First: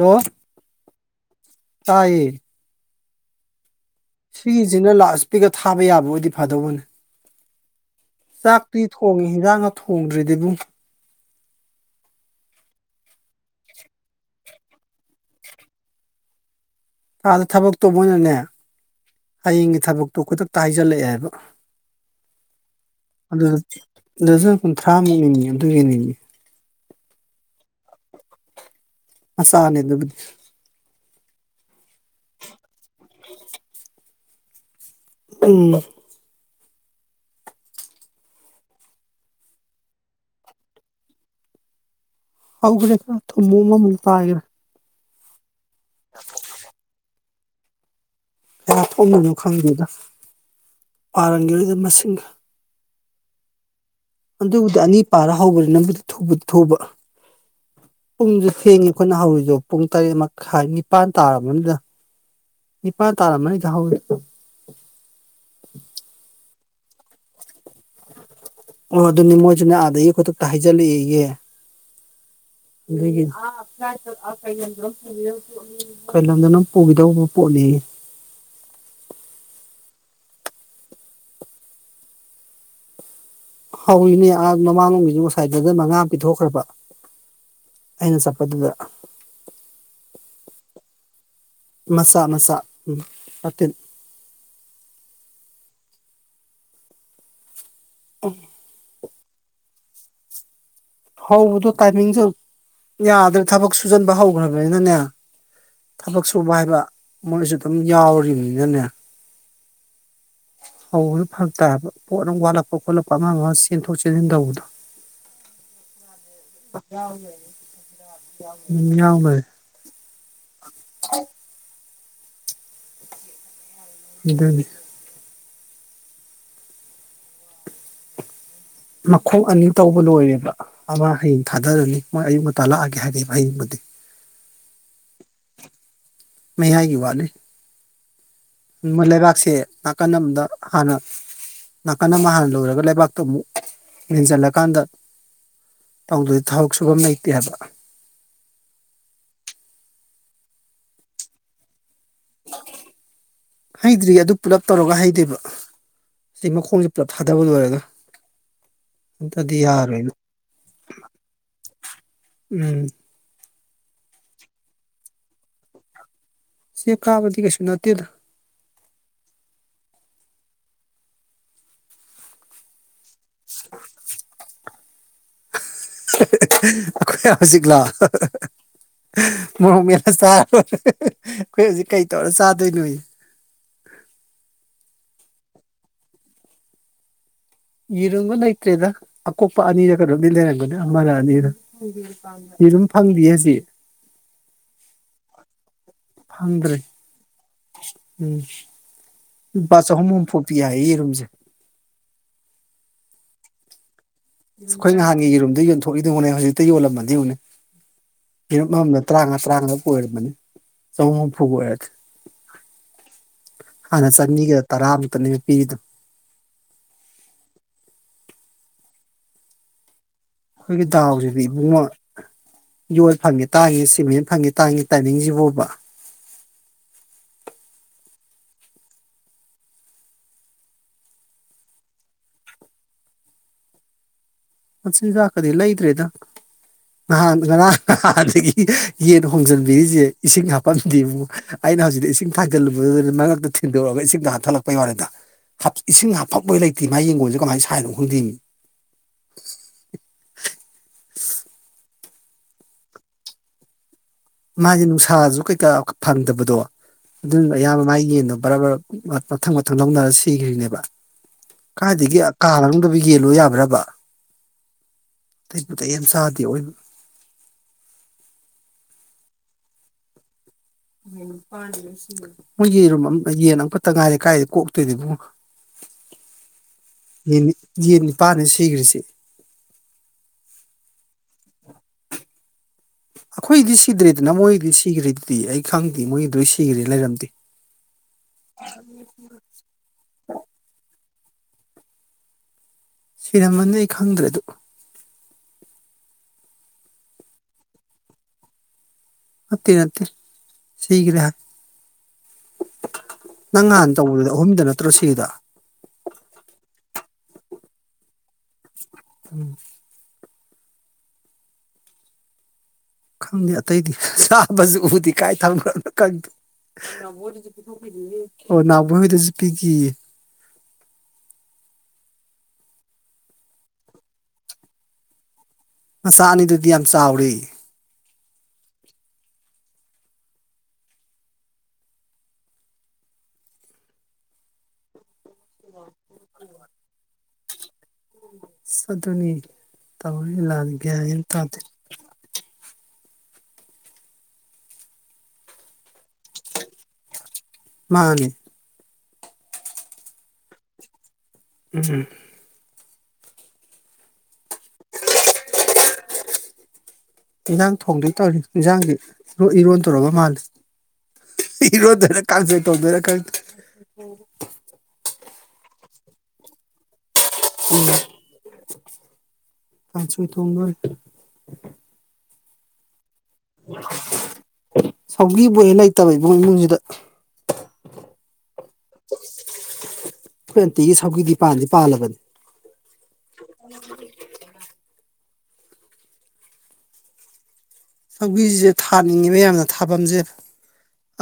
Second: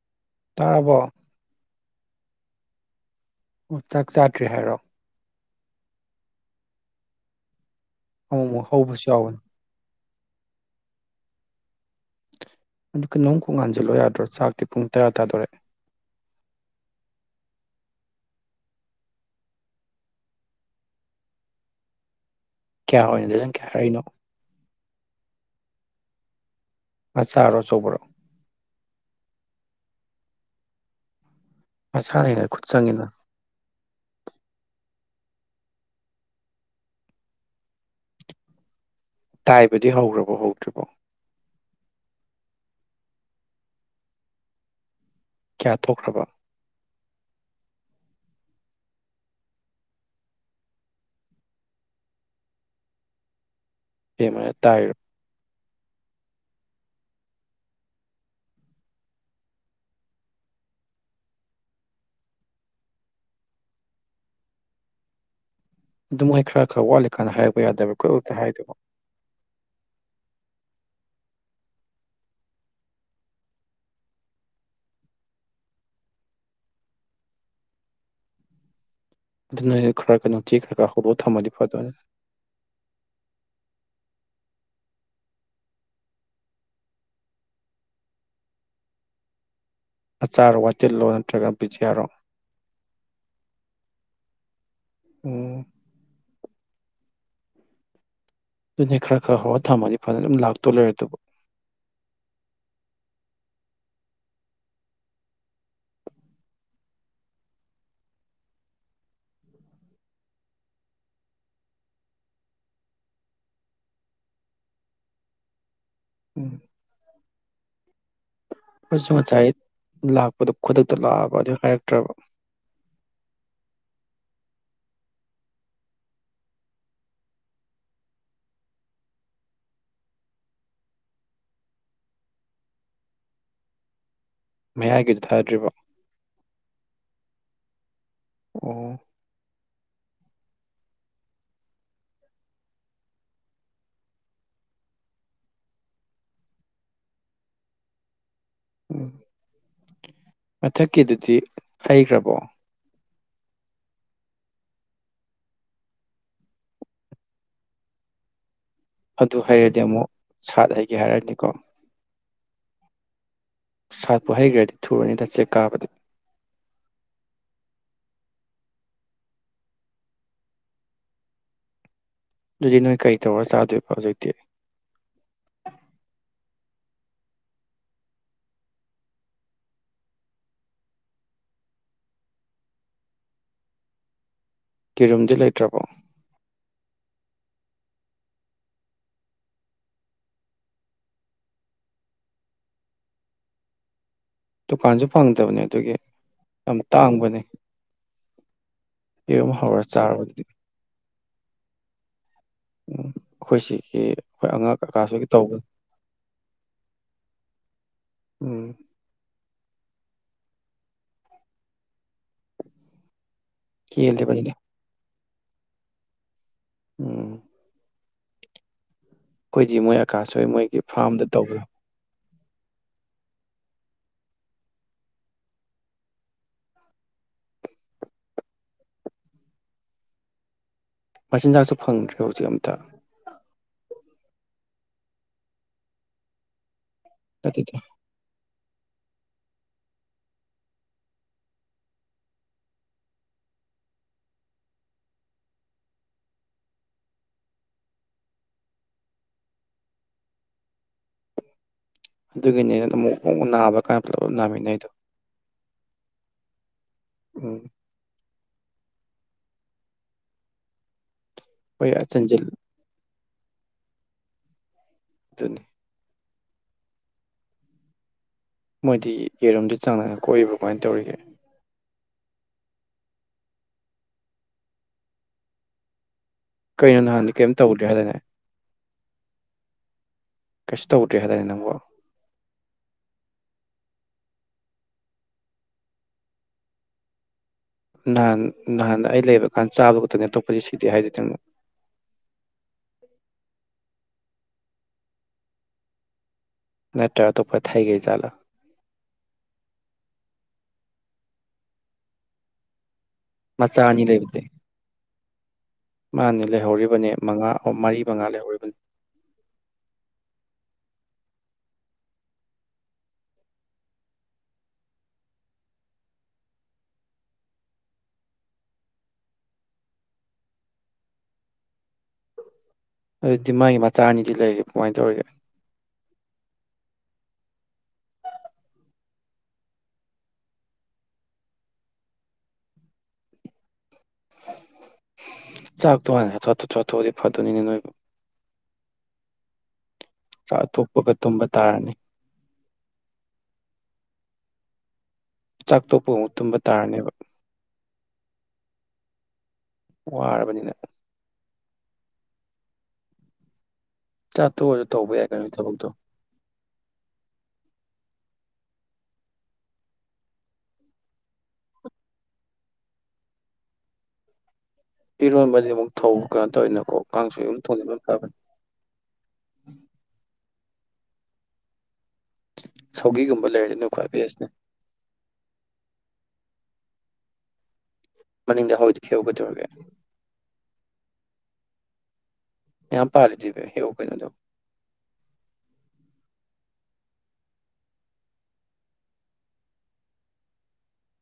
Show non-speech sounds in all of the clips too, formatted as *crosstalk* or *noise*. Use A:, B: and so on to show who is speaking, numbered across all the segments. A: ꯑꯣ
B: ꯇꯥꯔꯕꯣ
A: ꯇꯥꯏꯌꯦ
B: ꯑꯣ ꯆꯥꯛ ꯆꯥꯗ꯭ꯔꯦ ꯍꯥꯏꯔꯣ
A: ꯑꯄꯤꯛꯇ ꯊꯥꯕ ꯌꯥꯕ ꯑꯣꯏꯗꯤ ꯐꯗꯧꯕꯅꯦ
B: ꯑꯃꯨꯛꯃꯨꯛ
A: ꯆꯥꯛꯇꯤ
B: ꯍꯧꯕꯁꯨ
A: ꯊꯣꯡꯏ
B: ꯌꯥꯎꯕꯅꯤ
A: ꯏꯟꯖꯥꯡꯒ ꯍꯣꯡꯗ꯭ꯔꯤꯗ ꯏꯕꯨꯡ
B: ꯑꯗꯨꯒ ꯅꯣꯡ ꯈꯣꯡꯍꯥꯟꯁꯤꯜꯂꯣ ꯌꯥꯗ꯭ꯔꯣ ꯆꯥꯛꯇꯤ ꯄꯨꯡ ꯇꯔꯥ ꯇꯥꯗꯣꯔꯦ
A: ꯑꯥꯗ ꯊꯕꯛꯇꯣ ꯃꯣꯏꯅꯅꯦ ꯍꯌꯦꯡꯒꯤ ꯊꯕꯛꯇꯣ ꯈꯨꯗꯛꯇ ꯍꯥꯏꯖꯤꯜꯂꯛꯑꯦꯕ
B: ꯀꯌꯥ ꯑꯣꯏꯅ
A: ꯑꯗꯨ
B: ꯂꯩꯖꯟꯒꯦ ꯍꯥꯏꯔꯛꯏꯅꯣ
A: ꯑꯗꯨꯁꯨ ꯊ꯭ꯔꯥꯝꯃꯅꯤꯅꯤ ꯑꯗꯨ ꯒꯤꯅꯦꯃꯤ
B: ꯃꯆꯥꯔꯣ ꯑꯆꯧꯕꯔꯣ
A: ꯃꯆꯥꯅꯦ ꯑꯗꯨꯕꯨꯗꯤ
B: ꯃꯥꯁꯥꯅ ꯈꯨꯠ ꯆꯪꯉꯤꯅ
A: ꯎꯝ
B: ꯇꯥꯏꯕꯗꯤ ꯍꯧꯈ꯭ꯔꯕꯣ ꯍꯧꯗ꯭ꯔꯤꯕꯣ
A: ꯍꯧ꯭ꯔꯦ ꯊ ꯃꯃ ꯃꯜꯇ ꯍꯥꯏ꯭ꯔꯦ *unintelligible*
B: ꯀꯌꯥ ꯊꯣꯛꯈ꯭ꯔꯕ
A: ꯀꯌꯥ ꯊꯣꯛꯕꯅꯣ ꯈꯪꯗꯦꯗ ꯄꯥꯔꯝꯒꯤꯔꯣꯏꯗ ꯃꯁꯤꯡꯒ
B: ꯕꯦꯝꯃꯅ
A: ꯑꯗꯨꯕꯨꯗꯤ
B: ꯇꯥꯏꯔꯤꯔꯣ
A: ꯑꯅꯤ ꯄꯔ ꯍꯧꯒ꯭ꯔꯦ ꯊꯨꯕꯗꯤ ꯊꯨꯕ ꯄꯨꯡꯁꯨ ꯊꯦꯡꯉꯦ ꯑꯩꯈꯣꯏꯅ ꯍꯧꯔꯤꯁꯨꯣ ꯄꯨꯡ ꯇꯔꯦꯠ ꯃꯈꯥꯏ ꯅꯤꯄꯥꯟ ꯇꯥꯔꯕꯅꯤꯗ ꯏꯄꯥꯟ ꯇꯔꯝꯃꯅꯤ *unintelligible*
B: ꯑꯗꯨ ꯃꯣꯏ ꯈꯔ ꯈꯔ ꯋꯥꯠꯂꯤꯦ ꯀꯥꯟꯗ ꯍꯥꯏꯔꯛꯄ ꯌꯥꯗꯕ
A: ꯑꯣ ꯑꯗꯨꯅꯤ ꯃꯣꯏꯁꯨꯅꯦ ꯑꯥꯗꯗꯒꯤ ꯈꯨꯗꯛꯇ ꯍꯥꯏꯖꯜꯂꯛꯏꯒ ꯀꯩꯂꯝꯗꯅꯣ ꯄꯨꯈꯤꯗꯧꯕ ꯄꯣꯠꯅꯦ
B: ꯑꯗꯨꯅ ꯈꯔꯒ ꯅꯨꯡꯇꯤ ꯈꯔꯒꯔ ꯍꯧꯕ ꯊꯝꯃꯗꯤ ꯐꯗꯣꯅꯤ
A: ꯍꯧꯔꯤꯅꯦ ꯑꯥ ꯃꯃꯥꯡꯂꯣꯝꯒꯤꯁꯤ ꯉꯁꯥꯏꯗꯨꯗ ꯃꯉꯥ ꯄꯤꯊꯣꯛꯈ꯭ꯔꯕ ꯑꯩꯅ ꯆꯠꯄꯗꯨꯗ
B: ꯑꯆꯥꯔꯣ ꯋꯥꯇꯤꯜꯂꯣ ꯅꯠꯇ꯭ꯔꯒ ꯕꯤꯖꯤꯌꯥꯔꯣ
A: ꯃꯆꯥ ꯃꯆꯥ ꯎꯝ ꯃꯇꯤꯟ
B: ꯎꯝ
A: ꯑꯣ
B: ꯑꯗꯨꯅꯦ ꯈꯔ- ꯈꯔ ꯍꯔꯒ ꯊꯝꯃꯗꯤ ꯐꯗꯧꯅꯦ ꯑꯗꯨꯝ ꯂꯥꯛ
A: ꯍꯥꯎꯕꯗꯨ ꯇꯥꯏꯃꯤꯖꯨ ꯌꯥꯗ꯭ꯔꯦ ꯊꯕꯛꯁꯨ ꯁꯨꯖꯟꯕ ꯍꯧꯈ꯭ꯔꯕꯅꯤꯅꯅꯦ ꯊꯕꯛ ꯁꯨꯕ ꯍꯥꯏꯕ ꯃꯣꯏꯁꯨ ꯑꯗꯨꯝ ꯌꯥꯎꯔꯤꯕꯅꯤꯅꯅꯦ ꯍꯧꯕꯗꯨ ꯐꯔꯛꯇꯥꯕ ꯄꯣꯠ ꯑꯃ ꯋꯥꯠꯂꯛꯄ -ꯈꯣꯠꯂꯛꯄ ꯑꯃ- ꯑꯃ ꯆꯦꯟꯊꯣꯛ ꯆꯦꯟꯁꯤꯟ ꯇꯧꯕꯗꯣ
B: ꯎꯝ
A: ꯌꯥ ꯂꯩ ꯎꯝ
B: ꯑꯩꯈꯣꯏꯁꯨ
A: ꯌꯥꯎꯗꯣꯏꯅꯦ
B: ꯉꯁꯥꯏ ꯂꯥꯛꯄꯗꯣ ꯈꯨꯗꯛꯇ ꯂꯥꯛ ꯑꯕ ꯑꯗꯨ ꯇꯔꯕꯣ
A: ꯑꯗꯨꯅꯤ ꯃꯈꯣꯡ ꯑꯅꯤ ꯇꯧꯕ ꯂꯣꯏꯔꯦꯕ ꯑꯃ ꯍꯌꯦꯡ ꯊꯥꯗꯔꯅꯤ ꯃꯣꯏ ꯑꯌꯨꯛ ꯉꯟꯇꯥ ꯂꯥꯛꯑꯒꯦ ꯍꯥꯏꯔꯛꯑꯦꯕ ꯍꯌꯦꯡꯕꯨꯗꯤ
B: ꯃꯌꯥꯏꯒꯤꯗ
A: ꯃꯌꯥꯏꯒꯤ ꯋꯥꯠꯂꯤ
B: ꯑꯣ
A: ꯃꯣꯏ ꯂꯩꯕꯥꯛꯁꯦ ꯑ ꯀꯟ ꯑꯃꯗ ꯍꯥꯟꯅ -ꯅꯥꯀꯟ ꯑꯃ ꯍꯥꯟꯅ ꯂꯣꯏꯔꯒ ꯂꯩꯕꯥꯛꯇꯨ ꯑꯃꯨꯛ ꯃꯦꯟꯖꯜꯂꯀꯥꯟꯗ ꯇꯧꯗ꯭ꯔꯗꯤ ꯊꯕꯛ ꯁꯨꯐꯝ ꯂꯩꯇꯦ ꯍꯥꯏꯕ
B: ꯎꯝ ꯃꯊꯛꯀꯤꯗꯨꯗꯤ ꯍꯩꯈ꯭ꯔꯕꯣ
A: ꯍꯩꯗ꯭ꯔꯤ ꯑꯗꯨ ꯄꯨꯂꯞ ꯇꯧꯔꯒ ꯍꯩꯗꯣꯏꯕ ꯁꯤ ꯃꯈꯣꯡꯪꯁꯤ ꯄꯨꯂꯞ ꯊꯥꯗꯕ ꯂꯣꯏꯔꯒ
B: ꯑꯗꯨ
A: ꯅꯠꯇ꯭ꯔꯗꯤ
B: ꯍꯩꯔꯗꯤ ꯑꯃꯨꯛ
A: ꯌꯥꯔꯣꯏꯅ
B: ꯁꯥꯠ ꯍꯩꯏꯒꯦ ꯍꯥꯏꯔꯅꯤꯀꯣ
A: ꯎꯝ
B: ꯁꯥꯠꯄꯨ ꯍꯩꯒ꯭ꯔꯗꯤ ꯊꯨꯔꯅꯤꯗ ꯆꯦꯛ ꯀꯥꯕꯗꯤ
A: ꯆꯦꯛ ꯀꯥꯕꯗꯤ ꯀꯩꯁꯨ ꯅꯠꯇꯦꯗ
B: ꯑꯗꯨꯗꯤ ꯅꯣꯏ ꯀꯩ ꯇꯧꯔ ꯆꯥꯗꯣꯏꯕ ꯍꯧꯖꯤꯛꯇꯤ
A: ꯑꯩꯈꯣꯏ ꯍꯧꯖꯤꯛ ꯂꯣ ꯍꯥꯍꯥꯍꯥ ꯃꯣꯔꯣꯛ ꯃꯦꯠꯄ ꯆꯥꯔ ꯂꯣꯏꯔꯦ ꯍꯤꯍꯤꯍꯤ ꯑꯩꯈꯣꯏ ꯍꯧꯖꯤꯛ ꯀꯩ ꯇꯧꯔ ꯆꯥꯗꯣꯏꯅꯣ ꯌꯦ
B: ꯀꯤꯔꯨꯝꯗꯤ ꯂꯩꯇ꯭ꯔꯕꯣ
A: ꯌꯦꯔꯨꯝꯒ ꯂꯩꯇ꯭ꯔꯦꯗ ꯑꯀꯣꯛꯄ ꯑꯅꯤꯔ ꯀꯩꯅꯣꯝꯗꯤ ꯂꯩꯔꯝꯒꯅꯤ ꯑꯃꯔ- ꯑꯅꯤꯔ ꯌꯦꯔꯨꯝ ꯐꯪꯗꯤꯌꯦ ꯍꯧꯖꯤꯛ
B: ꯗꯨꯀꯥꯟꯁꯨ ꯐꯪꯗꯕꯅꯦ ꯑꯗꯨꯒꯤ
A: ꯐꯪꯗ꯭ꯔꯦ
B: ꯌꯥꯝ ꯇꯥꯡꯕꯅꯦ
A: ꯎꯝ
B: ꯌꯦꯔꯨꯝ
A: ꯂꯨꯄꯥ
B: ꯍꯧꯔ
A: ꯆꯍꯨꯝ ꯍꯨꯝꯐꯨ
B: ꯆꯥꯔꯕꯗꯤ
A: ꯄꯤ ꯍꯥꯏꯌꯦ ꯌꯦꯔꯨꯝꯖꯦ
B: ꯑꯈꯣꯏꯁꯤꯒꯤ
A: ꯑꯩꯈꯣꯏ ꯅꯍꯥꯟꯒꯤ ꯌꯦꯔꯨꯝꯗ ꯌꯣꯟꯊꯣꯛꯏꯗꯨꯕꯨꯅꯦ ꯍꯧꯖꯤꯛꯇ ꯌꯣꯜꯂꯝꯃꯗꯤ ꯌꯦꯡꯉꯨꯅꯦ
B: ꯎꯝ
A: ꯌꯦꯔꯨꯝ ꯑꯃꯃꯝꯗ ꯇꯔꯥꯉꯥ -ꯇꯔꯥꯃꯉꯥ ꯑꯣꯏꯔꯕꯅꯦ ꯆꯍꯨꯝ ꯍꯨꯝꯐꯨ ꯑꯣꯏꯔꯗꯤ ꯍꯅ
B: ꯀꯦꯜꯂꯤꯕꯅꯤꯅꯦ
A: ꯆꯅꯤꯒꯤ ꯇꯔꯥꯃꯨꯛ ꯑꯗꯨꯅꯤ ꯄꯤꯗꯨ
B: ꯎꯝ ꯑꯈꯣꯏꯗꯤ ꯃꯣꯏ ꯑ
A: ꯑꯩꯈꯣꯏꯒꯤ ꯗꯥꯎꯖꯤꯗꯤ ꯏꯕꯨꯉꯣ ꯌꯣꯜ ꯐꯪꯉꯤ ꯇꯥꯡꯉꯤ ꯁꯤꯃꯦꯟ ꯐꯪꯉꯤ ꯇꯥꯡꯉꯤ ꯇꯥꯏꯃꯤꯡꯁꯤꯕꯣꯕꯥ
B: ꯃꯆꯤꯟꯖꯥꯛꯁꯨ ꯐꯪꯗ꯭ꯔꯦ ꯍꯧꯖꯤꯛ ꯑꯝꯇ
A: ꯃꯆꯤꯟꯖꯥꯀꯗꯤ ꯂꯩꯗꯔ꯭ꯦꯗ ꯅꯍꯥꯟ
B: ꯑꯗꯨꯗꯤ
A: ꯉꯔꯥꯡ ꯅꯥꯍꯟꯗꯒꯤ ꯌꯦꯟ ꯍꯣꯡꯖꯤꯟꯕꯤꯔꯤꯁꯦ ꯏꯁꯤꯡ ꯍꯥꯞꯐꯝꯗꯦ ꯑꯩꯅ ꯍꯧꯖꯤꯛꯇ ꯏꯁꯤꯡ ꯊꯥꯏꯖꯤꯜꯂꯨꯕꯅꯦ ꯃꯔꯛꯇ ꯊꯤꯟꯗꯣꯔꯛꯑꯒ ꯏꯁꯤꯡꯗ ꯍꯥꯟꯊꯠꯂꯛꯄ ꯌꯥꯎꯔꯦꯗ ꯏꯁꯤꯡ ꯍꯥꯞꯄꯝꯕꯩ ꯂꯩꯇꯦ ꯃꯥ ꯌꯦꯡꯒꯣꯟꯁꯦ ꯀꯃꯥꯏꯅ ꯁꯥꯏꯅꯣ ꯈꯪꯗꯦꯃꯤ
B: ꯑꯗꯨꯒꯤꯅꯦ ꯑꯃꯨꯛ ꯅꯥꯕ ꯀꯥꯅ
A: ꯃꯥꯁꯦ ꯅꯨꯡꯁꯥꯁꯨ ꯀꯩꯀꯥ ꯐꯪꯗꯕꯗꯣ ꯑꯗꯨꯅ
B: ꯎꯝ
A: ꯑꯌꯥꯝꯕ ꯃꯥꯒꯤ ꯌꯦꯟꯗꯣ ꯕꯔꯥ ꯕꯔ ꯃꯊꯪ ꯃꯊꯪ ꯂꯧꯅꯔ ꯁꯤꯈ꯭ꯔꯤꯅꯦꯕ
B: ꯍꯣꯏ
A: ꯀꯥꯏꯗꯒꯤ
B: ꯆꯟꯖꯤꯜ
A: ꯀꯥ ꯃꯅꯨꯡꯗꯕꯨ ꯌꯦꯟ ꯂꯣꯌ ꯌꯥꯕꯔꯣ ꯔꯕ
B: ꯑꯗꯨꯅꯤ
A: *unintelligible* ꯄꯨꯗꯩꯩ ꯌꯥꯝ ꯗꯤ ꯑꯣꯏ
B: ꯃꯣꯏꯗꯤ ꯌꯦꯔꯣꯝꯗꯤ ꯆꯥꯡ ꯅꯥꯏꯟ ꯀꯣꯛꯏꯕꯔꯣ
A: ꯎꯝ ꯄ *unintelligible* ꯃꯣꯏ ꯌꯦꯔꯨꯝ ꯌꯦꯟ ꯑꯃꯈꯛꯇ ꯉꯥꯏꯔꯦ ꯀꯥꯏꯗ ꯀꯣꯛꯇꯣꯏꯗꯨꯕꯨ
B: ꯀꯩꯅꯣ ꯅꯍꯥꯟꯗꯤ
A: ꯌꯦꯅꯤ
B: ꯀꯩꯝ ꯇꯧꯗ꯭ꯔꯦ
A: ꯌꯦꯅ
B: ꯍꯥꯏꯗꯥꯏꯅꯦ
A: ꯅꯤꯄꯥꯟꯅꯤ ꯁꯤꯈꯔꯤꯁꯤ
B: ꯀꯩꯁꯨ ꯗꯔ꯭ꯦ ꯍꯥꯏꯗꯥꯏ ꯅꯪꯕ
A: ꯑꯩꯈꯣꯏꯗꯤ ꯁꯤꯗ꯭ꯔꯦꯗꯅ ꯃꯣꯏꯒꯤꯗꯤ ꯁꯤꯈ꯭ꯔꯦꯗꯤ ꯑꯩ ꯈꯪꯗꯦ ꯃꯣꯏꯒꯤꯗ ꯁꯤꯈ꯭ꯔꯦ ꯂꯩꯔꯝꯗꯦ
B: ꯅꯍꯥꯟ ꯅꯍꯥꯟ ꯑꯩ ꯂꯩꯕ ꯀꯥꯟꯗ ꯆꯥꯕ ꯈꯛꯇꯪꯅꯦ ꯑ ꯇꯣꯞꯄꯗꯤ ꯁꯤꯗꯦ ꯍꯥꯏꯗꯨꯗꯤ ꯃ
A: ꯁꯤꯔꯝꯃꯅꯤ ꯑꯩ ꯈꯪꯗ꯭ꯔꯦ ꯑꯗꯨ
B: ꯅꯠ ꯑꯇꯣꯄ ꯊꯩꯒꯩꯖꯠꯂꯣ
A: ꯑꯠꯇꯦ ꯅꯠꯇꯦ ꯁꯒ꯭ꯔꯦ ꯍꯥꯏ ꯅꯡ
B: ꯃꯆꯥ
A: ꯅꯍꯥꯟ
B: ꯑꯅꯤ
A: ꯇꯧꯕꯗꯨꯗꯤ
B: ꯂꯩꯕꯗꯤ
A: ꯑꯍꯨꯝꯗ ꯅꯠꯇ꯭ꯔꯣ ꯁꯤꯒꯔ꯭ꯤꯗꯣ
B: ꯃꯥꯅꯦ ꯂꯩꯍꯧꯔꯤꯕꯅꯦ ꯃꯉꯥ ꯑꯣ ꯃꯔꯤ ꯃꯉꯥ ꯂꯩ
A: ꯎꯝ ꯈꯪꯗꯦ ꯑꯇꯩꯗꯤ ꯆꯥꯕꯁꯨ ꯎꯗꯤ ꯀꯥꯏ ꯊꯕꯣꯅꯣ ꯈꯪꯗꯦ ꯑꯣ ꯅꯍꯕꯣꯏ ꯍꯣꯏꯗꯁꯨ ꯄꯤꯈꯤꯌꯦ
B: ꯑꯗꯨꯗꯤ ꯃꯥꯒꯤ ꯃꯆꯥ ꯑꯅꯤꯗꯤ ꯂꯩꯔꯤꯕꯣ ꯀꯃꯥꯏꯅ ꯇꯧꯔꯤꯒꯦ
A: ꯁꯥ ꯑꯅꯤꯗꯨꯗꯤ ꯌꯥꯝ ꯆꯥꯎꯔꯤ
B: *inaudible* ꯆꯥꯛ ꯇꯨ ꯍꯥꯟ *unintelligible* *unintelligible* ꯐꯗꯣꯏꯅꯤꯅꯦ ꯅꯣꯏꯕ
A: ꯎꯟ ꯑꯗꯨꯨꯅꯤꯅꯦ
B: ꯆꯥꯛꯊꯣꯛꯄꯒ ꯇꯨꯝꯕ ꯇꯥꯔꯅꯤ ꯆꯥꯛ ꯇꯣꯛ ꯄꯨꯡ ꯇꯨꯝꯕ ꯇꯥꯔꯅꯦꯕ
A: ꯃꯥꯅꯦ
B: ꯋꯥꯔꯕꯅꯤꯅ
A: ꯎꯝ
B: ꯆꯥꯠꯇꯣꯛꯑꯁꯨ ꯇꯧꯕ ꯌꯥꯏ ꯀꯩꯅꯣ ꯊꯕꯛꯇꯣ
A: ꯏꯟꯖꯥꯡ ꯊꯣꯡꯗꫭꯏ ꯇꯧꯔꯤ ꯏꯟꯁꯥꯡꯗꯤ ꯏꯔꯣꯟ ꯇꯧꯔꯕ ꯃꯥꯜꯂꯤ ꯏꯔꯣꯟꯗꯣꯏꯔ ꯀꯥꯡꯁꫭꯏ ꯇꯧꯗꯣꯏꯔꯥ
B: ꯏꯔꯣꯟꯕꯗꯤ ꯑꯃꯨꯛ ꯊꯧꯕ ꯀꯩꯅꯣ ꯇꯧꯋꯤꯅꯀꯣ ꯀꯥꯡꯁꯣꯏ ꯑꯗꯨ ꯊꯣꯡꯅꯤꯡꯕ ꯐꯕꯅꯤ
A: ꯀꯥꯡꯁꯣꯏ ꯊꯣꯡꯗꯣꯔꯤ
B: *inaudible* ꯂꯩꯔꯗꯤ ꯑꯗꯨꯅ ꯈ꯭ꯋꯥꯏ ꯕꯦꯁꯅꯦ
A: ꯁꯧꯒꯤꯕꯨꯍꯦ ꯂꯩꯇꯕ ꯏꯕꯨꯡꯉꫭ ꯏꯃꯨꯡꯁꯤꯗ
B: ꯃꯅꯤꯡꯗ ꯍꯧꯔꯤꯗꯨꯗ ꯍꯦꯛꯎ ꯀꯩꯗꯧꯔꯒꯦ
A: ꯄꯥꯜꯕꯅꯤ
B: ꯌꯥꯝ ꯄꯥꯜꯂꯤꯗꯨꯗꯤ ꯍꯦꯛꯎ ꯀꯩꯅꯣꯗꯣ
A: ꯁꯧꯒꯔꯤꯁꯦ ꯊꯥꯅꯤꯡꯉꯤꯕ ꯌꯥꯝꯅ ꯊꯥꯐꯝꯁꯦ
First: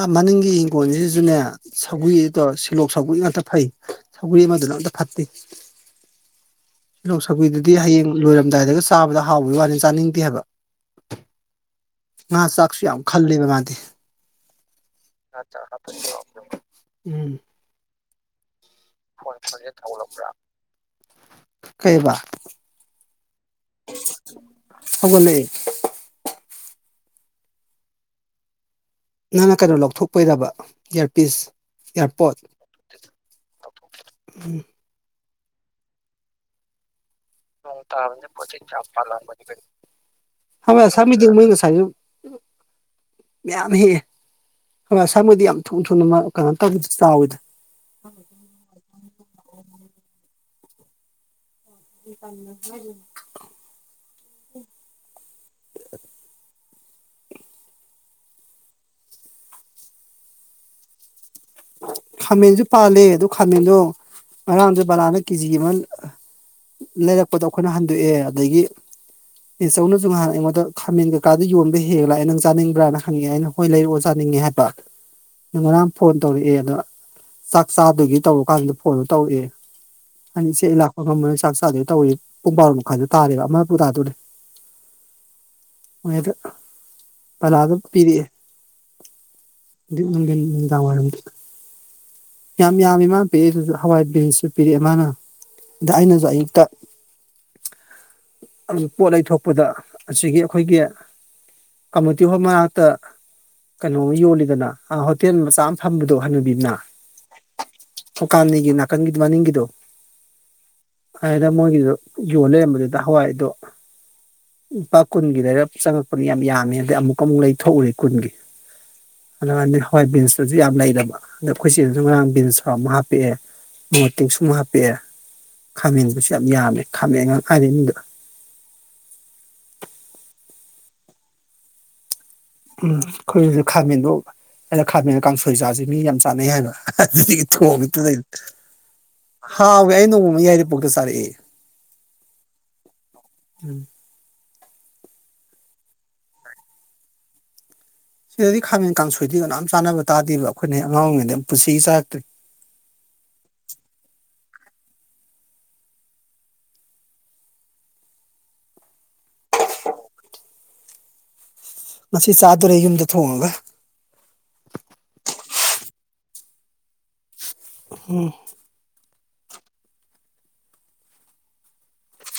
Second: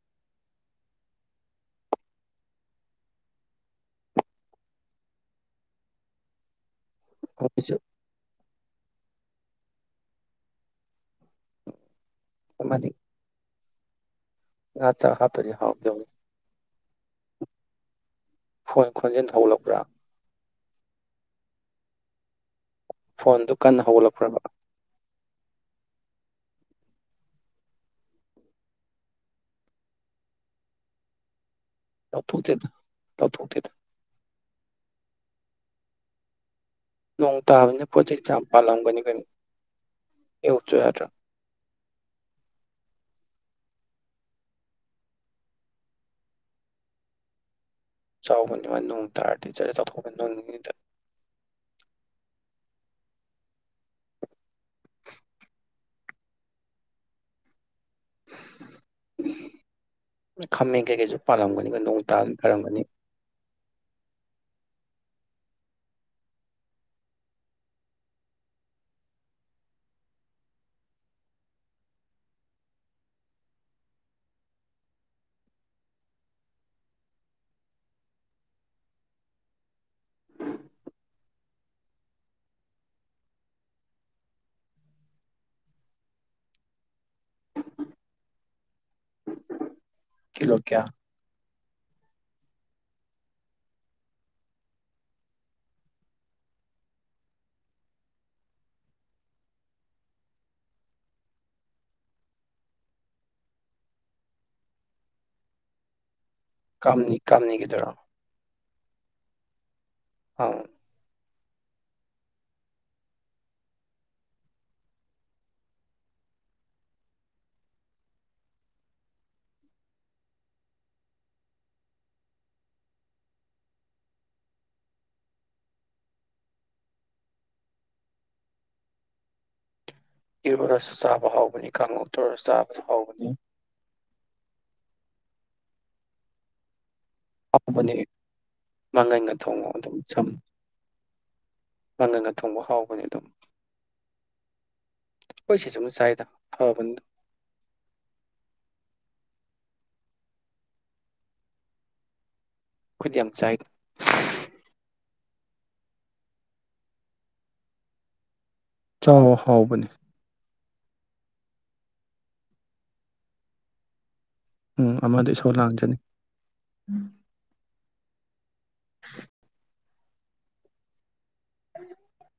A: ꯑ ꯃꯅꯤꯡꯒꯤ ꯍꯤꯡꯈꯣꯜꯁꯤꯁꯨꯅꯦ ꯁꯒꯔꯤꯗꯣ ꯁꯤꯜꯂꯣꯛ ꯁꯧꯒꯔꯤ ꯉꯥꯛꯇ ꯐꯩ ꯁꯧꯒꯔꯤ ꯑꯃꯗꯨꯅ ꯑꯃꯇ ꯐꯠꯇꯦ ꯁꯤꯜꯂꫭꯛ ꯁꯧꯒꯔꯤ ꯗꯨꯗꯤ
B: ꯑꯩꯈꯣꯏꯁꯨ
A: ꯍꯌꯦꯡ ꯂꯣꯏꯔꯝꯗꯥꯏꯗꯒ ꯆꯥꯕꯗ ꯍꯥꯎꯕꯒꯤ ꯋꯥꯅꯤ ꯆꯥꯅꯤꯡꯗꯦ ꯍꯥꯏꯕ ꯉꯥ ꯆꯥꯛꯁꯨ
B: ꯑꯃꯗꯤ
A: ꯌꯥꯝ ꯈꯜ ꯂꯦꯕ ꯃꯥꯗꯤ
B: ꯉꯥ ꯆꯥꯛ ꯍꯥꯞꯇ꯭ꯔꯗꯤ ꯍꯥꯎꯔꯣꯏꯗꯧꯅꯤ
A: ꯎꯝ
B: ꯐꯣꯟ ꯈꯣꯟꯖꯦꯜ ꯊꯣꯛꯠꯂꯛꯄ꯭ꯔꯥ
A: ꯀꯩꯕ
B: ꯐꯣꯟꯗꯨ ꯀꯟꯅ ꯍꯧꯒꯠꯂꯛꯄ꯭ꯔꯕ
A: ꯍꯧꯒꯠꯂꯛꯑꯦ ꯅꯪꯅ ꯀꯩꯅꯣ ꯂꯧꯊꯣꯛꯄꯩꯔꯕ ꯏꯌꯥꯔꯄꯤꯁ ꯏꯌꯥꯔꯄꯣꯠ
B: ꯂꯧꯊꫭꯛꯇꯦꯗ ꯂꯧꯊꫭꯛꯇꯦꯗ
A: ꯅꯣꯡ ꯇꯕꯅꯤ ꯄꯣ ꯆꯩ ꯐꯩꯅꯥꯝ ꯄꯥꯜꯂꯝꯒꯅꯤ ꯀꯩꯅꯣ
B: ꯍꯦꯛꯎꯆꯣ
A: ꯍꯦꯛꯎꯆꯨ ꯌꯗꯔꯥ
B: ꯌꯥꯗ꯭ꯔꯥ
A: ꯃꯌꯥꯝ ꯍꯦꯛꯑꯦ ꯍꯣꯏ ꯁꯥꯥ ꯃꯣꯏꯗꯤ ꯌꯥꯝ ꯊꯨ ꯊꯨꯅ ꯀꯩꯅ ꯇꯧ ꯆꯥꯎꯋꯤꯗ
B: ꯆꯥꯎꯕꯅꯤ ꯃꯥꯅ ꯅꯣꯡ ꯇꯥꯔꯗꯤ ꯖꯔ ꯆꯠꯊꯣꯛꯄꯅꯤ ꯅꯣꯡ ꯇ *unintelligible*
A: ꯍꯥꯏ *unintelligible*
B: ꯈꯝꯃꯦꯟ ꯀꯩꯀꯩꯁꯨ ꯄꯂꯂꯝꯒꯅꯤ
A: ꯈꯥꯃꯦꯟꯁꯨ ꯄꯥꯜꯂꯦ ꯑꯗꯨ ꯈꯥꯃꯦꯟꯗꯣ ꯉꯔꯥꯡꯁꯨ ꯕꯂꯥꯅ ꯀꯦꯖꯤ ꯑꯃ ꯂꯩꯔꯛꯄꯗꯣ ꯑꯩꯈꯣꯏꯅ ꯍꯟꯗꯣꯛꯑꯦ ꯑꯗꯒꯤ ꯏꯆꯧꯅꯁꯨ ꯉꯍꯥꯟ ꯑꯩꯉꯣꯟꯗ ꯈꯥꯃꯦꯟ ꯀꯩꯀꯥꯗ ꯌꯣꯟꯕ ꯍꯦꯛꯂ ꯂꯥꯛꯑꯦ ꯅꯪ ꯆꯥꯅꯤꯡꯕ꯭ꯔꯥꯅ ꯍꯪꯅꯤꯡꯑꯦ ꯑꯩꯅ ꯍꯣꯏ ꯂꯩꯔꯛꯑꯣ ꯆꯥꯅꯤꯡꯉꯦ ꯍꯥꯏꯕ ꯅ ꯉꯔꯥꯡ ꯐꯣꯟ ꯇꯧꯔꯛꯑꯦ ꯑꯗꯣ ꯆꯥꯛ ꯆꯥꯗꯨꯒꯤ ꯇꯧꯔ ꯀꯥꯟꯗꯨꯗ ꯐꯣꯟꯗꯣ ꯇꯧꯔꯛꯑꯦ ꯑꯩꯅ ꯏꯆꯦ ꯑꯩ ꯂꯥꯛꯄ ꯉꯝꯕꯅꯤ ꯆꯥꯛ ꯆꯥꯗꯨꯒꯤ ꯇꯧꯔ ꯄꯨꯡ ꯕꯥꯔꯣ ꯃꯈꯥꯏꯗ ꯇꯥꯔꯦꯕ ꯑꯃꯄꯨ ꯇꯥꯗꯣꯔꯦ ꯃꯣꯏꯗ ꯄꯂꯥꯗ ꯄꯤꯔꯛꯑꯦ
B: ꯀꯤꯂꯣ ꯀꯌꯥ
A: ꯎꯔ *unintelligible* ꯌꯥꯝ ꯌꯥꯝꯃꯤ ꯃꯥꯅ ꯄꯤꯔꯛ ꯏꯗꯨꯁꯨ ꯍꯋꯥꯏ ꯕꯤꯟꯁꯁꯨ ꯄꯤꯔꯛꯑꯦ ꯃꯥꯅ ꯑꯗ ꯑꯩꯅꯁꯨ ꯑꯌꯨꯛꯇ ꯄꯣꯠ ꯂꯩꯊꯣꯛꯄꯗ ꯑꯁꯤꯒꯤ ꯑꯩꯈꯣꯏꯒꯤ ꯀꯝꯃꯨꯅꯤꯇꯤ ꯍꯣꯜ ꯃꯅꯥꯛꯇ ꯀꯩꯅꯣꯃ ꯌꯣꯜꯂꯤꯗꯅ ꯍꯣꯇꯦꯜ ꯃꯆꯥ ꯑꯃ ꯐꯝꯕꯗꯣ ꯍꯅꯨꯕꯤꯝꯅ
B: ꯀꯥꯝꯅꯤꯒꯤ ꯗꯔꯣ
A: *unintelligible* ꯃꯅꯤꯡꯒꯤꯗꯣ
B: ꯍ
A: ꯑꯗꯨꯗ ꯃꯣꯏꯒꯤꯗ ꯌꯣꯟ ꯂꯩꯔꯝꯕꯗꯨꯗ ꯍꯋꯥꯏꯗꯣ ꯂꯨꯄꯥ ꯀꯨꯟꯒꯤꯗꯔ ꯆꯪꯉꯛꯄꯅꯤ ꯌꯥꯝ ꯌꯥꯝꯡꯉ ꯑꯗꯩ ꯑꯃꯨꯛ ꯑꯃꯨꯛ ꯂꯩꯊꯣꯛꯎꯔꯤ ꯀꯨꯟꯒꯤ ꯑꯗꯨꯉꯥꯟꯗ ꯍꯋꯥꯏ ꯕꯤꯟꯁꯇꯁꯨ ꯌꯥꯝ ꯂꯩꯔꯕ ꯑꯗ ꯑꯩꯈꯣꯏꯆꯦ ꯔꯥꯡ ꯕꯤꯟ ꯁ ꯑꯃꯨ ꯍꯥꯞꯄꯛꯑꯦ ꯃꯣꯇꯤ ꯁꯨꯝ ꯍꯥꯞꯄꯛꯑꯦ ꯈꯥꯃꯦꯟꯕꯁꯨ ꯌꯥꯝ ꯌꯥꯝꯃꯦ ꯈꯥꯃꯦꯟ ꯉꯥꯛ ꯉꯥꯏꯔꯦ ꯏꯃꯨꯡꯗ
B: ꯏꯔꯣꯜꯂꯁꯨ ꯆꯥꯕ ꯍꯥꯎꯕꯅꯤ ꯀꯥꯡꯉꯧ ꯇꯧꯔ ꯆꯥꯕꯁꯨ
A: ꯎꯝ
B: ꯍꯥꯎꯕꯅꯤ
A: ꯈꯣꯏꯁꯨ ꯈꯃꯦꯟꯗꯣ ꯑꯩꯅ ꯈꯥꯃꯦꯟ ꯀꯥꯡꯁꯣꯏ ꯆꯁꯤ ꯃꯤ ꯌꯥꯝ ꯆꯥꯅꯩ ꯍꯥꯏꯕ ꯑꯗꯨꯗꯒꯤ ꯊꯣꯡ
B: ꯍꯥꯎꯕꯅꯤ ꯃꯪꯒꯟꯒ ꯊꯣꯡꯉꯣ
A: ꯍꯥꯎꯋꯦ
B: ꯑꯗꯨꯝ
A: ꯑꯩ
B: ꯁꯝ
A: ꯅꯣꯡꯃ ꯃ ꯌꯥꯏꯗ ꯄꯣꯛꯇ ꯆꯥꯔꯛꯑꯦ
B: ꯃꯪꯒꯟꯒ ꯊꯣꯡꯕ ꯍꯥꯎꯕꯅꯤ ꯑꯗꯨꯝ
A: ꯎꯝ
B: *unintelligible* ꯆꯥꯏꯗ ꯐꯕꯅꯦ
A: ꯁꯤꯗꯗꯤ ꯈꯥꯃꯦꯟ ꯀꯥꯡꯁꯣꯏꯗꯤ ꯀꯅꯣꯝ ꯆꯥꯅꯕ ꯇꯥꯗꯦꯕ ꯑꯩꯈꯣꯏꯅ ꯑꯉꯥꯡ ꯑꯣꯏꯔꯤꯉꯩꯗ ꯄꯨꯟꯁꯤꯒꯤ ꯆꯥꯔꯛꯇ꯭ꯔꯤ
B: ꯈꯣꯏꯗꯤ ꯌꯥꯝ ꯆꯥꯏ ꯆꯥꯎꯋꯣ ꯍꯥꯎꯕꯅꯤ
A: ꯉꯁꯤ ꯆꯥꯗꯣꯔꯦ ꯌꯨꯝꯗ ꯊꯣꯡꯉꯒ
B: ꯎꯝ ꯑꯃꯗꯣ ꯏꯁꯧ ꯂꯥꯡꯖꯅꯤ
A: ꯎꯝ
B: *unintelligible*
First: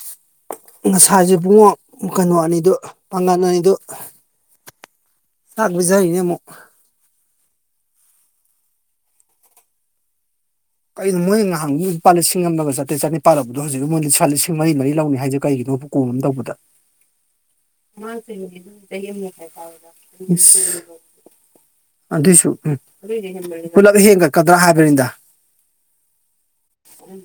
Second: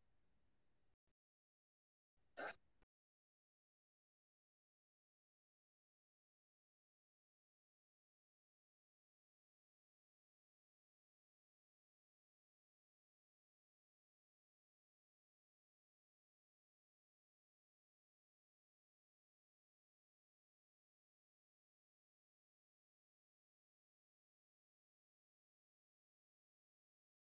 A: ꯉꯁꯥꯏꯁꯦ ꯏꯕꯨꯡꯉꯣ ꯀꯩꯅꯣ ꯑꯅꯤꯗꯨ ꯄꯥꯡꯒꯟ ꯑꯅꯤꯗꯨ *unintelligible* ꯀꯩꯅꯣ ꯃꯣꯏ *unintelligible* ꯂꯨꯄꯥ ꯂꯤꯁꯤꯡ ꯑꯃꯒ ꯆꯥꯇ꯭ꯔꯠ ꯆꯥꯅꯤꯄꯥꯜꯂꯕꯗꯣ ꯍꯧꯖꯤꯛ ꯃꯣꯏ ꯂꯨꯄꯥ ꯂꯤꯁꯤꯡ ꯃꯔꯤ ꯃꯔꯤ ꯂꯧꯅꯤ ꯍꯥꯏꯁꯦ ꯀꯩꯒꯤꯅꯣꯕ ꯀꯣꯝ ꯑꯃ ꯇꯧꯕꯗ *unintelligible* ꯑꯗꯨꯏꯁꯨ ꯎꯝ ꯄꯨꯂꯞ ꯍꯦꯟꯒꯠꯀꯗ꯭ꯔꯥ ꯍꯥꯏꯕꯅꯤꯗ ꯎꯝ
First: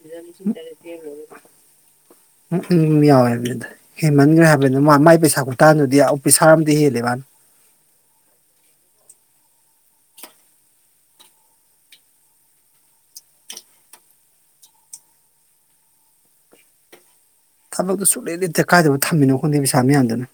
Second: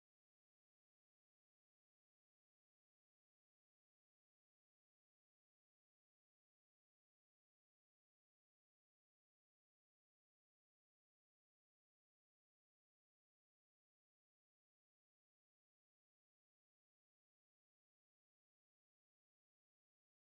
A: ꯎꯝ ꯌꯥꯎꯋꯦ ꯍꯥꯏꯕꯅꯤꯗ ꯍꯦꯟꯃꯟꯈ꯭ꯔꯦ ꯍꯥꯏꯕꯅꯤꯅ ꯃꯥꯏ ꯄꯩꯁꯥ ꯈꯨꯇꯥꯟꯗꯨꯗꯤ ꯑꯣꯐꯤꯁꯥꯔ ꯑꯃꯗꯤꯗꯤ ꯍꯦꯜꯂꯦ ꯃꯥꯅ ꯊꯕꯛꯇꯨ ꯁꯨꯂꯦꯞ ꯂꯦꯞꯇꯦ ꯀꯥꯏꯗꯕꯨ ꯊꯝꯃꯤꯅꯣ ꯈꯣꯗꯦ ꯄꯩꯁꯥ ꯃꯌꯥꯝꯗꯨꯅ